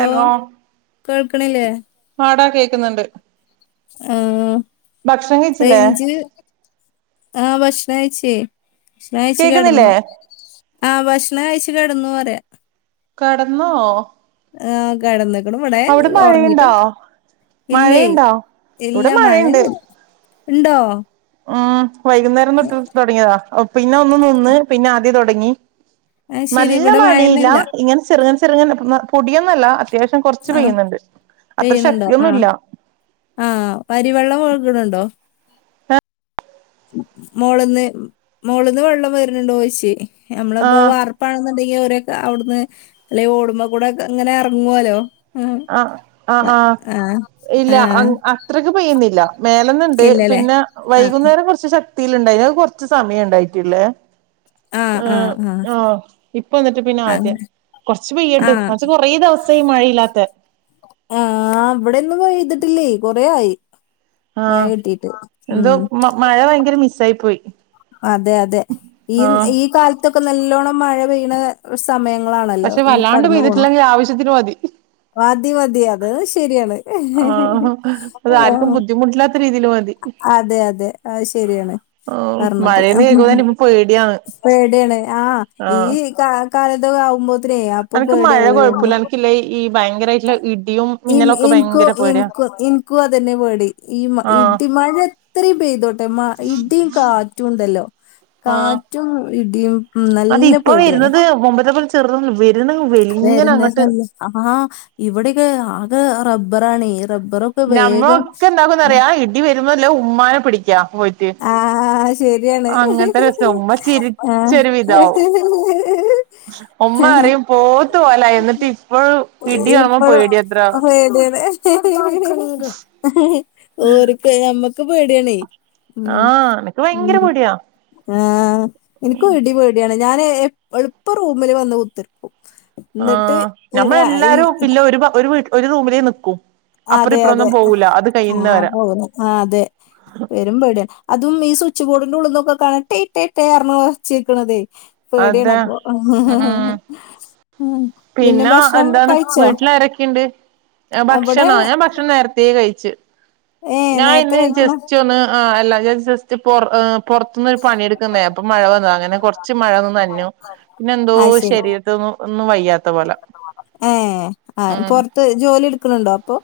Hello കേൾക്കണില്ലേ ആടാ കേക്കുന്നുണ്ട് ആ ഭക്ഷണം കഴിച്ചില്ലേ ആഹ് ഭക്ഷണഴിച്ചേ ഭക്ഷണഴിച്ച് കെ കേക്കുന്നില്ലേ ടന്നു ആഹ് ഭക്ഷണം കഴിച്ചു കെടന്നൂ പറയാ കെടന്നോ ആഹ് കെടന്ന് ഇ ഇവിടെ ഉറങ്ങിട്ട് മഴയുണ്ടോ ഇല്ലേ മഴയുണ്ടോ ഇവിടെ ഇല്ലാ മഴയും മഴയുണ്ട് ഉണ്ടോ ഉം വൈകുന്നേരം തൊട്ട് തൊ ടങ്ങിയതാ പിന്നെ ഒന്ന് നിന്ന് പിന്നെ ആദ്യ തൊടങ്ങി അത് ശരി നല്ല ഇവിടെ മഴയില്ല മഴയൊന്നുല്ല ഇങ്ങനെ ചെറുങ്ങനെ ചെ ചെറുങ്ങ പൊടിയൊന്നല്ല അത്യാവശ്യം കൊറച്ച് ആ പെയ്യുന്നുണ്ട് അത്ര ശക്തിയൊന്നുംല്ല ആഹ് പരിവെള്ളം ഒഴ്കണ്‌ണ്ടൊ മോള്ന്ന് മോള്ന്ന് വെള്ളം വെര്ണ്‌ ണ്ടോയ്ച്ചേനി ഞമ്മളിപ്പം വാർ ആഹ് വാർപ്പാണെന്നുണ്ടെങ്കി അവിട്ന്ന്അല്ലെങ്കി ഓട്മ്മ കൂടെ യൊക്കെങ്ങനെ എർങ്ങോലൊ ആഹ് ആഹ് ഇല്ല. ആ അത്രയ്ക്ക് പെയ്യുന്നില്ല.. മേല്ന്ന്ണ്ട് ഇല്ലല്ലേ പിന്നെ ആ വൈകുന്നേരം കൊറച്ച് ശക്തീല്ണ്ടായിര്ന്ന് അത് കൊറച്ച് സമയണ്ടായിട്ടുള്ളെ ആഹ് ആഹ് ആഹ് ആഹ്ആ ഇപ്പ എന്നിട്ട് പിന്നെ ആദ്യ അങ്ങനെ കൊറച്ച് പെയ്യട്ട് ആഹ് പക്ഷെ കൊറേ ദിവസായി മഴയില്ലാത്തെ ആഹ് ഇവിടൊന്നും പെയ്തിട്ടില്ലെ കൊറേആയി മഴ ആഹ് കിട്ടീട്ട് ഹ് എന്തോ മഴ ഭയങ്കര മിസ്സായി പോയി അതെ അതെ ഈ ആഹ് ഈ കാലത്തൊക്കെ നല്ലോണം മഴ പെയ്യണ സമയങ്ങളാണല്ലോ പക്ഷെ ഈ വല്ലാണ്ട് കടന്ന് പോണത് പെയ്തിട്ടില്ലെങ്കിൽ ആവശ്യത്തിന് മതി മതി മതി അത് ശരിയാണ് ആഹ് അത് ആർക്കും ബുദ്ധിമുട്ടില്ലാത്ത രീതിൽ മതി അതെയതെ അത് ശരിയാണ് ആഹ് പറഞ്ഞപ്പൊ ഹ് മഴേന്ന് കേക്കുമ്പോ ഹ് തന്നെ ഇപ്പ പേടിയാണ് പേടിയാണ് ആഹ് ഈ ആഹ് കാലത്തക്കാവുമ്പോത്തിനേ അപ്പൊ പേടിയാവോര്ന്ന് ഇല്ലഈ ഭയങ്കരായിട്ട്ള്ള ഇടിയും ൻ മിന്നലൊക്കെ ഭയങ്കര പേടിയാ ഇൻക്കും അതെന്നെ പേടി ആഹ് ഇടിമഴ മഴത്രേം പെയ്തോട്ടെ ഇടിം കാറ്റുണ്ടല്ലൊ കാറ്റും ഇടീം അതിപ്പോ വര്ന്നത് മുമ്പത്തെപ്പോലെ ചെറുതല്ല വ ആഹ് ഇവ്ടൊക്കെ ആകെ റബ്ബറാണെ റെബ്ബറും നമ്മളൊക്കെന്താക്കുന്നറിയാ ഇടി വരുമ്പൊല്ലാം മ്മാനെ പിടിക്കപോയിറ്റ് ആഹ് ശരിയാണ് ഉമ്മ ആഹ് ചിരിച്ചൊരു ആഹ് ഉമ്മപറയും പോത്ത് പോലായി ന്നി ട്ടിപ്പഴും ഇടികാണുമ്പം പേടിയാത്രേ അതെയതെയതെ ഹ് ഹ് ഓര്‌ക്ക് ഞമ്മക്ക് പേടിയാണെ ഹ് ആഹ് എനക്ക് ഭയങ്കര ഹ് പേടിയാ ആഹ് എനിക്കും ഇടി പേട്യാണ് ഞാന് എള്പ്പം റൂമില് വന്ന് കുത്തിർക്കും. എന്നിട്ട് ആഹ് ആ ഈ ഞമ്മളെല്ലാരും ഇല്ല ഒരു വ് ഒരു വീ റൂമിലേ നിക്കൂ. അപ്പറും അതെ ഇപ്പറൊന്നും അതെ. പോവൂല അത് കഴിയുന്നവരെ. പോകുന്നു. ആഹ് അതെ. പെരും പേടിയാ അതും ഈ സ്വിച്ച് ബോഡിന്റെ ഉള്ള്ന്നൊക്കേ കാണാ ട്ടെയ് ട്ടെ ട്ടെ ർഞ് ഒച്ചേയ്ക്ക്ണതെയ്. അതെ പേടിയാണപ്പൊ ഉം ഉം പിന്നെ ഭക്ഷണം കഴിച്ചോ? എന്ത് അവിടെ ഭക്ഷണോ? ഞാൻ ഭക്ഷണം നേരത്തേ കഴിച്ച്. ഏഹ് ഞാ നേരത്തെ ഇന്ന് കഴിക്കണോ? ജസ്സ്‌റ്റൊന്ന് ആഹ് എല്ലാ ഞാൻ ജസ്റ്റ് പൊറ ആ പൊറത്ത്ന്ന ഒരു പണിയെടുക്കാൻ [unintelligible] അപ്പൊ മഴ വന്നതാ അങ്ങനെ കൊർ മഴൊന്ന് നനഞ്ഞു പിന്നെ എന്തോ അത് ശരി. ശരീരത്തിനൊന്നും ന്നും വയ്യാത്ത പോലെ. ഏഹ് ആഹ് ഉം പൊർത്ത് ജോലിട്ക്ക്ണ് ണ്ടോ പ്പോ?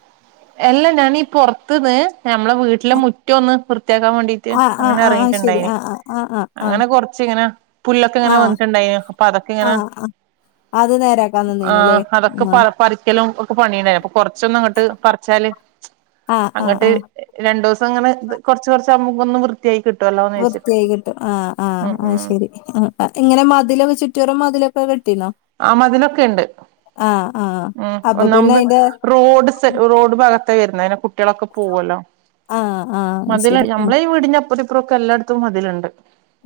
എല്ല ഞാനീ പൊറത്ത്ന്ന് ഞമ്മളെ വീട്ടിലെ മുറ്റോന്ന് വൃത്തിയാക്കാ വേണ്ടി തി ആ ആ അങ്ങനെ ആ ആ ശരി. ഇറങ്ങീട്ട്ണ്ടായിന് ആ ആ ആ ആ ആ അങ്ങനെ കൊറച്ച്ങ്ങനെ പുല്ലൊക്കെ ങ്ങനെ ആ വന്നിട്ട്ണ്ടായിന്. ആ അപ്പതൊക്കെങ്ങനെ ആ അത് നേരാക്കാ ആഹ് അതൊക്കെ പറി പറിക്കലും ഒക്കെ പണിണ്ടായ്ര്ന്ന് അപ്പൊ കൊറച്ചൊന്നങ്ങട്ട് പർ ച്ചാല് ആ ആ അങ്ങട്ട് ആ. രണ്ടൂസം ങ്ങനെ കൊറച്ച് കൊറച്ച്മ്മക്കൊന്ന് വൃ ത്തിയായി കിട്ടൊല്ലോ വൃത്തിയായി കിട്ടും ആഹ് ആഹ് ആഹ് ശരി. ഉം ആ ഇങ്ങനെ മതിലൊക്കെ ചുറ്റോറം മതിലൊക്കെ കെട്ടീണൊ? ആഹ് മതിലൊക്കെണ്ട് ഉം അപ്പൊ പിന്നെ ഒന്നാമത് അയിന്റെ റോഡ്സ് ത്ത് റോഡ് ഭാഗത്താ വര്ന്നെ അയ്നെകു കുട്ട്യാളൊക്കെ പോവല്ലോ ആ ആ മതില ശരി. ഉം. നമ്മളെ ഈ വീടിന്റെ പ്പ അപ്പുറം ഒക്കെ എല്ലാട്ത്തും മതില്ണ്ട്,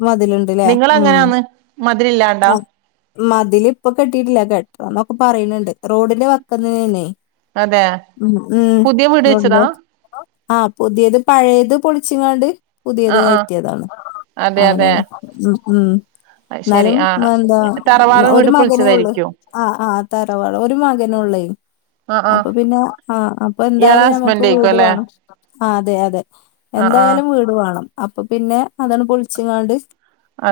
മതിലുണ്ട്ല്ലേ? നിങ്ങള് ഉം. എങ്ങനെയാന്ന് മതിലില്ലാണ്ടാ? ആ, മതില് ഇപ്പൊ കെട്ടീട്ടില്ല കെട്ടണംന്നൊക്കെ പറയുന്നുണ്ട് റോഡിന്റെ വക്കന്നേണയ്. അതെ ഉം ഉം പുതിയ വീട് വെച്ചതാ ഉണ്ടോ ആഹ് പുതിയത് പഴയത് പൊളിച്ചിങ്ങാണ്ട് പുതിയത് ആഹ് ആഹ് കയറ്റിയതാണ്. അതെ അതെ അങ്ങനെയാണ് ഉം ഉം. അത് ശരി ന്നാലും ആഹ് എന്താ തറവാട് ഒരു വീട് മകനേ ഒള്ളു പൊളിച്ചതായിരിക്കും ആ ആ തറവാ ഒരു മകനോള്ളേയ് ആഹ് അപ്പൊ ആഹ് പിന്നെ ആ അപ്പൊ ഇയാളെ എന്തായാലും നമ്മക്ക് ഹസ്ബൻഡ് ആയിക്കും വീട് അല്ലെ വേണം. ആഹ് അതെ അതെ ആഹ് ആഹ് എന്തായാലും വീട് വേണം അപ്പം പിന്നെ അതട് പൊളിച്ച്ങ്ങാണ്ട്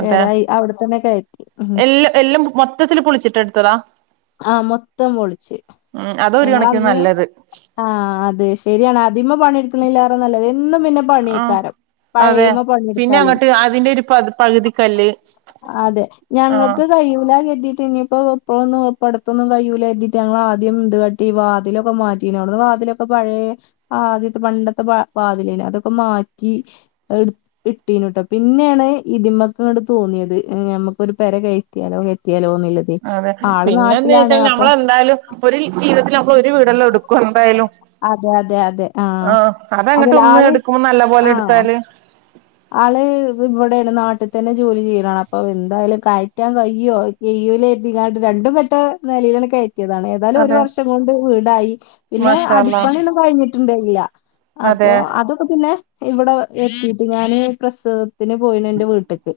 വേറെയി അവ്ടെത്തന്നെ കയറ്റി ഉം. എ എല്ലാം മൊ മൊത്തത്തില് പൊളിച്ചിട്ട് എടുത്തതാ? ആഹ് മൊത്തം പൊളിച് ഉം അത ഒരു ഞങ്ങള കണക്കിന് അന്ന് നല്ലത് ആഹ് അത് ശരിയാണ് അതിമ്മേ പണിയെടുക്കണലേറെ നല്ലത് എന്നും പിന്നെ ആഹ് പണിയ്ക്കാരം. അതെ പിന്നെ അങ്ങട്ട് അതിന്റെരു പ പകുതി കല്ല് അതെ ഞങ്ങക്ക് കയ്യൂലാ കര്തീട്ട് ഇനിപ്പോ പ്പൊളൊന്നും ഇപ്പ അടുത്തൊന്നും കഴിയൂല കര്തീട്ട് ഞങ്ങൾ ആദ്യം ഇത് കാട്ടി വാതിലൊക്കെ മാറ്റീന്നു അവിടുന്ന് വാതിലൊക്കെ പഴേ ആ ആദ്യത്തെ പണ്ടത്തെ വാ വാതിലേലു അതൊക്കെ മാറ്റി എടു കിട്ടീനട്ടോ പിന്നേണ് ഇതിമക്കങ്ങട് തോന്നിയത് ഞമ്മക്കൊരു പെര കയറ്റിയാലോ കയറ്റിയാലോ ന്ന്ള്ളത്. അതെ പിന്നേന്ത്‌ ചോയിച്ചാല് നമ്മള് എന്തായാലും ഒരു ജീവിതത്തിൽ നമ്മള് ഒരു വീട് എല്ലേ എടുക്കു എന്തായാലും. അതെ അതെ അതെ ആഹ് അതങ്ങട്ട് അതല്ല ഉമ്മ ആള് എടുക്കുമ്പോ നല്ല ആഹ് പോല്എടുത്താല് ആള് ഇവടേണ് നാട്ട്തന്നെ ജോലി ചെയ്യലാണ് അപ്പൊ എന്തായാലും കയറ്റാൻ കയ്യോ? കയ്യൂല കര്തിങ്ങാണ്ട് രണ്ടും കേട്ട നേലയിലട് കയറ്റിയതാണ്. എന്നാലും ഒരു അതെ വർഷം കൊണ്ട് വീടായി പിന്നെ മാഷാ അള്ളാ അടിപ്പണിയൊന്നും കഴിഞ്ഞിട്ടിണ്ടേന്നില്ല അപ്പോ അതെ അതൊക്കെ പിന്നെ ഇവിടെ എത്തിട്ട് ഞാന് പ്രസ സവത്തിന് പോയിനു ന്റെ വീട്ട്ക്ക്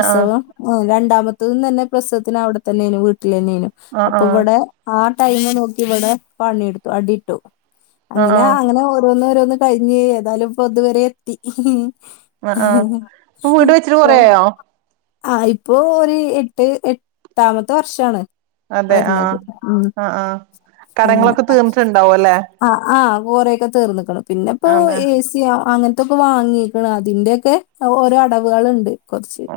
ആഹ് ആ രണ്ടാമത്തും തന്നെ പ്രസവത്തിന് അവടെത്തെന്നെനു വീട്ട്ലെന്നേനു ആഹ് ആഹ് അപ്പൊ ഇവടെ ആ ടൈമ് നോക്കി ഇവിടെ പണിട്ത്തു അടി ഇട്ടു ആഹ് അങ്ങനെ ആഹ് അങ്ങനെ ഓരോന്നോരോന്ന് കയ്ഞ്ഞ് ഏതായാലും പ്പൊ ഇതുവരെത്തി ആഹ് ഹി ആഹ് ഇപ്പൊ ഹി വീട് വെച്ചിട്ട് കൊറെയായോ ആ ഇപ്പോ ഒര് എട്ട് എട്ടാമത്തെ വർഷാണ് അതെ ആഹ് വരണത് ഉം ആഹ് ആഹ് അങ്ങനെ കടങ്ങളൊക്കെ തീർന്നിട്ടുണ്ടാവും അല്ലേ ആ ആ കോറെയൊക്കെ തീർന്ന്ക്ക്‌ണ് പിന്നെപ്പോ അതെ എ സി അങ്ങൻത്തൊക്കെ വാങ്ങി ക്ക്‌ണ് അതിന്റെയൊക്കെ ഓരോ അടവാള്ണ്ട്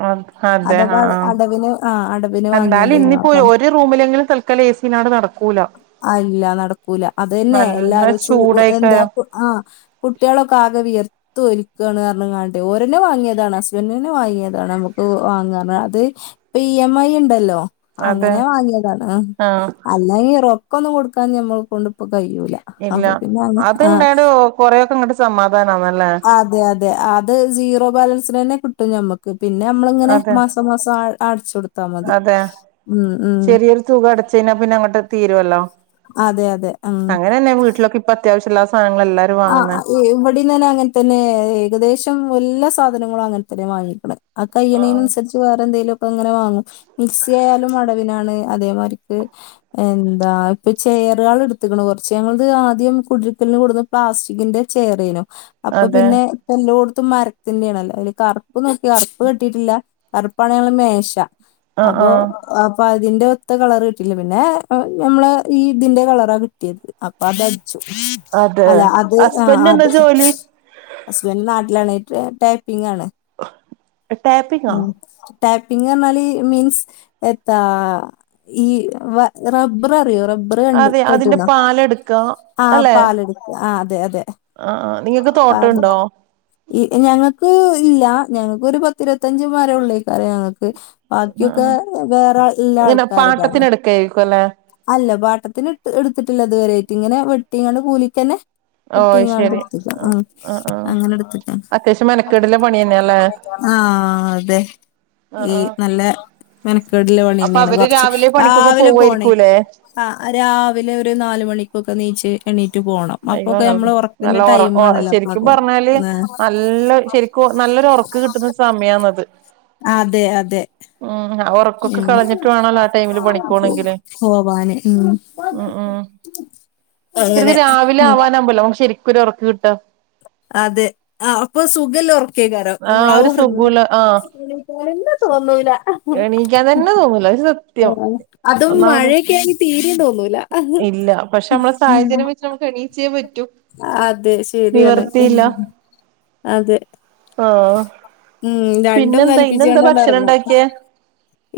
ആ അദ്ദേഹം അ അടവിന് ആ അടവിന് എന്തായാലും വാങ്ങിയതേനു ഇന്നിപ്പോ അപ്പൊ ഒരു റൂമിലെങ്കിലും തല് ക്കലെ സി ഇല്ലാതെ നടക്കൂല അല്ല നടക്കൂല അതെന്നെ നല്ല എല്ലാരും ചൂ എന്താ ചൂടായിക്കാരം ആ കുട്ട്യാളൊക്കെ ആകെ വിയർത്തൊ ക്കാണ് പർഞ്ങ്ങാണ്ട് ഓരെന്നെ വാങ്ങിയതാണ് ഹസ്ബന്റെന്നെ വാങ്ങിയതാണ് നമ്മക്ക് വാങ്ങാ അത് ഇ എം ഐ ണ്ടല്ലോ അതെ അങ്ങനെ വാങ്ങിയതാണ് അ ആഹ് അല്ലെങ്കി റൊക്കൊന്നും കൊടുക്കാൻ ഞമ്മളെക്കൊണ്ട്പ്പോ കയ്യൂല ഇല്ല അത് ണ്ടായോണ്ട് കൊറേക്കെ ഇങ്ങട്ട് സമാധാനാവും അല്ലേ അതെ അതെ അത് സീറോ ബാലൻസിനെന്നെ കിട്ടും ഞമ്മക്ക്‌ ക്ക് പിന്നെ ഞമ്മളിങ്ങനെ അതെ മാസം മാസം അടച്ചൊടുത്താ മതി അതെ ഉം ഉം ചെറിയൊരു തുക അടച്ച് കഴിഞ്ഞാ പിന്നെ അങ്ങട്ട് തീരുവല്ലോ അതെ അതെ ഉം പ്പൊ അത്യാവശ്യള്ള സാനങ്ങളെല്ലാരും ആ അത് [unintelligible] ഇവിടെ തന്നെ അങ്ങൻത്തെന്നെ ഏകദേശം എല്ലാ സാധനങ്ങളും അങ്ങൻത്തെന്നെ വാങ്ങിക്ക്‌ണത് ആ ആഹ് കയ്യിണേനനുസരിച്ച് വേറെന്തേലൊക്കെ അങ്ങനെ വാങ്ങും മിക്സി ആയാലും അടവിനാണ് അതേമാരിക്ക് എന്താ ഇപ്പൊ ചെയറാള് ഇട്ത്ത്ക്ക്‌ണ് കൊർച്ച് ഞങ്ങള്ത് ആദ്യം കുടിരിക്കലിന് കൊട്ന്ന പ്ലാസ്റ്റിക്കിന്റെ ചേയറേനു അപ്പൊ അതെ പിന്നെ എല്ലോട്ത്തും മരത്തിന്റാണല്ലോ അയ്ല് കർപ്പ്‌ നോക്കി കർപ്പ് കിട്ടിട്ടില്ല കർപ്പാണ് ഞങ്ങളെ മേശ ആഹ് അപ്പൊ ആഹ് അപ്പൊ അതിന്റെ ഒത്ത കളർ കിട്ടില്ല പിന്നെ നമ്മളെ ഈ ഇതിന്റെ കളറാ കിട്ടിയത് അപ്പൊ അതടിച്ചു അതെ അല്ല അത് ആ ഹസ്ബൻഡന് എന്താ അത് ജോലി ഹസ്ബന്റ് നാട്ടിലാണ് ടേപ്പിങ്ങാണ് അ ഉം ടാപ്പിങ്ങർഞാല് മീൻസ് എത്താ ഈ വ റബ്ബററിയോ റബ്ബ ബ്ബറ് കണ്ട് അതെ അതിന്റെ കേട്ട്ണോ പാലെടുക്ക ആഹ് അല്ലെ പാലെട്ക്ക ആ അതെ അതെ ആ ആ നിങ്ങക്ക് പാല് തോട്ടണ്ടോ ഈ ഞങ്ങക്ക് ഇല്ല ഞങ്ങക്കൊരു പത്തിരുപത്തഞ്ച് മരെള്ളേക്കാരം ഞങ്ങക്ക് ബാക്കിയൊക്കെ വേറെ ഇള്ള ഇങ്ങനെ ആൾക്കാരതാണ് പാട്ടത്തിന് എടുക്കായിരിക്കും അല്ലെ അല്ല പാട്ടത്തിന് ഇട്ത്ത് ഇട്ത്ത്ട്ടില്ല ഇത് വെരായിട്ട് ഇങ്ങനെ വെട്ടിങ്ങാണ്ട് കൂലിക്കെന്നെ ഓ വെട്ടിങ്ങാണ്ട് ശരി ഇട്ത്ത്ക്ക് ആ ആ അങ്ങനെ ഇട്ത്ത്ക്ക അത്യാവശ്യം മെനക്കേടില്ല പണി തന്നെയല്ലേ ആ അതെ ആ ഈ ആ നല്ലെ മെനക്കേട്ള്ള അപ്പൊ പണിതന്നെയാണ് അവര് കൊറച്ച്. രാവിലെ പണിക്കൊക്കെ രാവിലെ പോണേ. പോവായിരിക്കൂല്ലേ ആഹ് രാവിലെ ഒരു നാല് മണിക്കൊക്കെ ണീച്ച്. എണീറ്റ് പോണം. അയ്യോ അപ്പൊക്കെ നമ്മളെ നല്ല ഒറക്കിന്റെ ഉറ ടൈം ആണല്ലോ ശരിക്കും അപ്പളക്കെ. ആഹ്. ക്കു നല്ലൊരു ഒറക്ക് കിട്ട്ന്ന സമയന്നത്. അതെ അതെ. ഉം ആ ഒറ ക്കൊക്കെ ഉം കളഞ്ഞിട്ട് വേണല്ലോ ആ ടൈമില് പണിക്കോണെങ്കില്. പോവാന് ഉം ഉം ഉം. അങ്ങനെ ശരിക്കും രാവിലെ ഉം ആവാനാവ്മ്പല്ലെ നമ്ക്ക് ശെരിക്കൊരു ഒറക്ക് കിട്ട? അതെ. ആഹ് അപ്പൊ സുഖള്ളെ ഒറക്കേയ്ക്കാരം ആഹ് നമ്മളാ ഒരു ഒറങ്ങ്ന്ന സുഖൂല്ല ആഹ് ഒണർന്നാൻ തോന്നൂല്ല. ഉം. എണീക്കാൻ തന്നെ തോന്നൂല അത് സത്യം അതന്നെ. അതും ഒന്നാമതെ മഴയൊക്കെ ആണെ തീരെയും തോന്നൂല്ല. ഇല്ല, പക്ഷെ നമ്മളെ സാഹചര്യം വെച്ച് നമുക്ക് എണീച്ചേ പറ്റൂ. അതെ ശെ നിവർത്തിയില്ല. അതെ ആഹ്. ഉം രണ്ടും പിന്നെന്താ ഇന്നെന്താ കൽപ്പിച്ചാണ്ടാണ്ട് ഭക്ഷണം എറങ്ങും. ഉണ്ടാക്കിയേ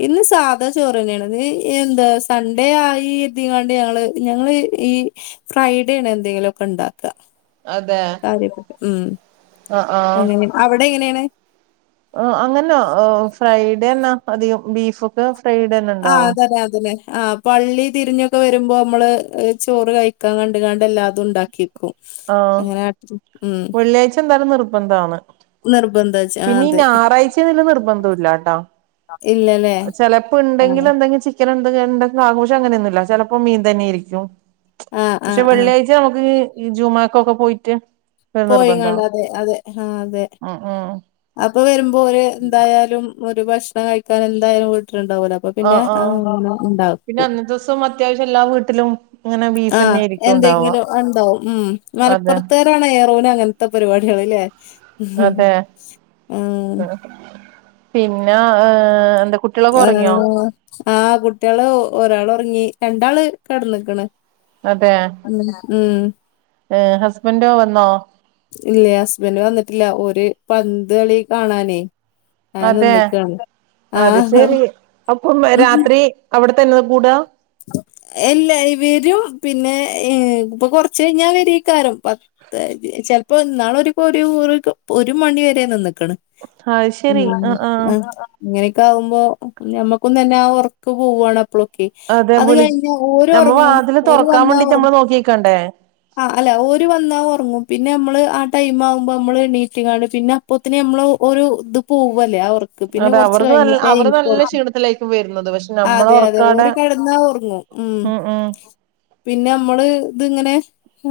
ഇന്ന് സാധാ ചോറ് തന്നെയാണ്. ഇത് എന്താ സൺഡേ ആയി ഇതിങ്ങാണ്ട് ഞങ്ങള് ഞങ്ങള് ഈ ഫ്രൈഡേ ആണ് എന്തെങ്കിലൊക്കെ ഇണ്ടാക്കാ. അതെ? കാര്യപ്പെട്ടെ. ഉം. അഹ് ആഹ്. അങ്ങനെ അവിടെ എങ്ങനെയാണ് അഹ് അങ്ങന്നെ ഈഹ് ഫ്രൈഡെന്നെ അധികം ബീഫൊക്കെ ഫ്രൈഡന്നെ ഇണ്ടാവാ. അതെ അതന്നെ. ആഹ് പള്ളി തിരിഞ്ഞൊക്കെ വരുമ്പോ നമ്മള് ചോറ് കഴിക്കാൻ കണ്ട്ങ്ങാണ്ട്ല്ലാതു ഇണ്ടാക്കി ക്കുനി. ആഹ് എങ്ങനെ കാട്ടും. ഉം. വെള്ളിയാഴ്ച എന്തായാലും നിർബന്ധാണ്. നിർബന്ധ വെച്ച് ആഹ് പിന്നെ ഈ അതെ ഞായറാഴ്ചാന്നില്ലെ നിർബന്ധുല്ലാട്ടോ. ഇല്ലലേ ചെലപ്പൊ ഇണ്ടെങ്കിലെന്തെങ്കി ചി ക്കല്ന്ത്‌ എന്തെങ്കു ആഘോഷം അങ്ങനെയൊന്നുല്ല. ചെലപ്പോ മീൻ തന്നെയായിരിക്കും. ആഹ് പക്ഷെ ആഹ് ആഹ് വെള്ളിയാഴ് ച നമ്ക്ക് ഈ ജുമാക്കൊക്കെ പോയിട്ട് ഒരു നിർബന്ധം പോയിങ്ങാണ്ട് അതെ അതെ ആഹ് അതെ. ഉം ഉം അപ്പൊ വരുമ്പോര് എന്തായാലും ഒരു ഭക്ഷണം കഴിക്കാൻ എന്തായാലും വീട്ടില്ണ്ടാവൂലോ. അപ്പൊ പിന്നെ അങ്ങനെ ഇണ്ടാക്കും. പ്പം അത്യാവശം എല്ലാ വീട്ടിലും ഇങ്ങനെ ബീഫ് ആഹ് തന്നെ ആയിരിക്കും ഉണ്ടാവുക എന്തെങ്കിലും ഇണ്ടാവും ഉം. അതെ മലപ്പുറത്തെ ത്താണ് ഏറോന അങ്ങനത്തെ പരിപാടികള്ല്ലേ? അതെ ഉം ആഹ്. പിന്നാ ഈഹ് എന്താ കുട്ടികളൊക്കെ ഒറങ്ങിയോ? ആഹ് ആഹ് കുട്ടികള് ഒരാള് ഒറങ്ങി. രണ്ടാള് കെടന്ന്ക്ക്ണ്. അതേ? ഏഹ് ഹസ്ബന്റോ വന്നോ? ഇല്ല ഹസ്ബന്റ് വന്നിട്ടില്ല. ഓര് പന്ത് കളി കാണാനേ അങ്ങനെ അതേ? നിന്ന്ക്കാണ്. അത് ആഹ് ശരി. അപ്പം രാത്രി അവിടെത്തന്നെയാ കൂടാ? എല്ല വരും. പിന്നെ ഇപ്പൊ കൊറച്ച് കയിഞ്ഞാ വരേക്കാരം. ചെലപ്പോ ഇന്നാളൊരുക്കൊരു ഒരു ഒരു മണി വരെ നിന്ന്ക്ക്‌ണ്. അത് ഉം. ശെരി ആഹ് ആഹ് അഹ്. ഇങ്ങനെയൊക്കെ ആവുമ്പോ ഞമ്മക്കും തന്നെ ആ ഒർക്ക് പോവാണ് അപ്പളൊക്കെ. അതെ അത് വിളി കഴിഞ്ഞാ നമ്മ ഓരൊറങ്ങും. വാതില് ഓര് തുറക്കാൻ വന്നാ വേണ്ടിട്ട് നമ്മള് ഒറങ്ങും. നോക്കിക്കണ്ടേ ആഹ് അല്ല ഒര് വന്നാ ഉറങ്ങും പിന്നെ നമ്മള് ആ ടൈം ആവുമ്പോ മ്മള് എണ്ണീട്ടിങ്ങാണ് പിന്നെ പ്പൊത്തിന് നമ്മള ഒരു ഇത് പോവല്ലേ അവർ അതെ അവർക്ക് നല്ല അവർ നല്ല ക്ഷീണത്തിലായിരിക്കും വരുന്നത് പക്ഷെ ആ, അതെ അതെ ഓര് നമ്മളോറക്കാടെ കിടന്നാ ഉറങ്ങും ഉം ഉം പിന്നെ നമ്മള് ഇത്ങ്ങനെ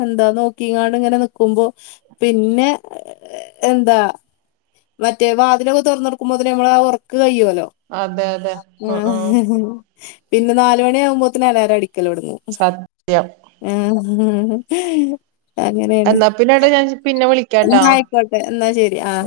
എന്താ നോക്കിങ്ങാട് ങ്ങനെ നിക്കുമ്പോ പിന്നെ എന്താ മറ്റേ വാതിലൊക്കെ തുറന്നെടുക്കുമ്പോത് ന് മ്മള് ഉറക്ക് കയ്യോല്ലോ അതെ അതെ ഉം ഉം ആഹ് പിന്നെ നാല് മണി ആഉമ്പോത് നെ അലാരം അടിക്കലൊടങ്ങു സത്യം ഏഹ് അങ്ങനെയാണ് എന്നാ പിന്നെടാ ഞാൻ പിന്നെ എന്ന വിളിക്കാട്ടാ ആയിക്കോട്ടെ എന്നാ ശരി ആഹ്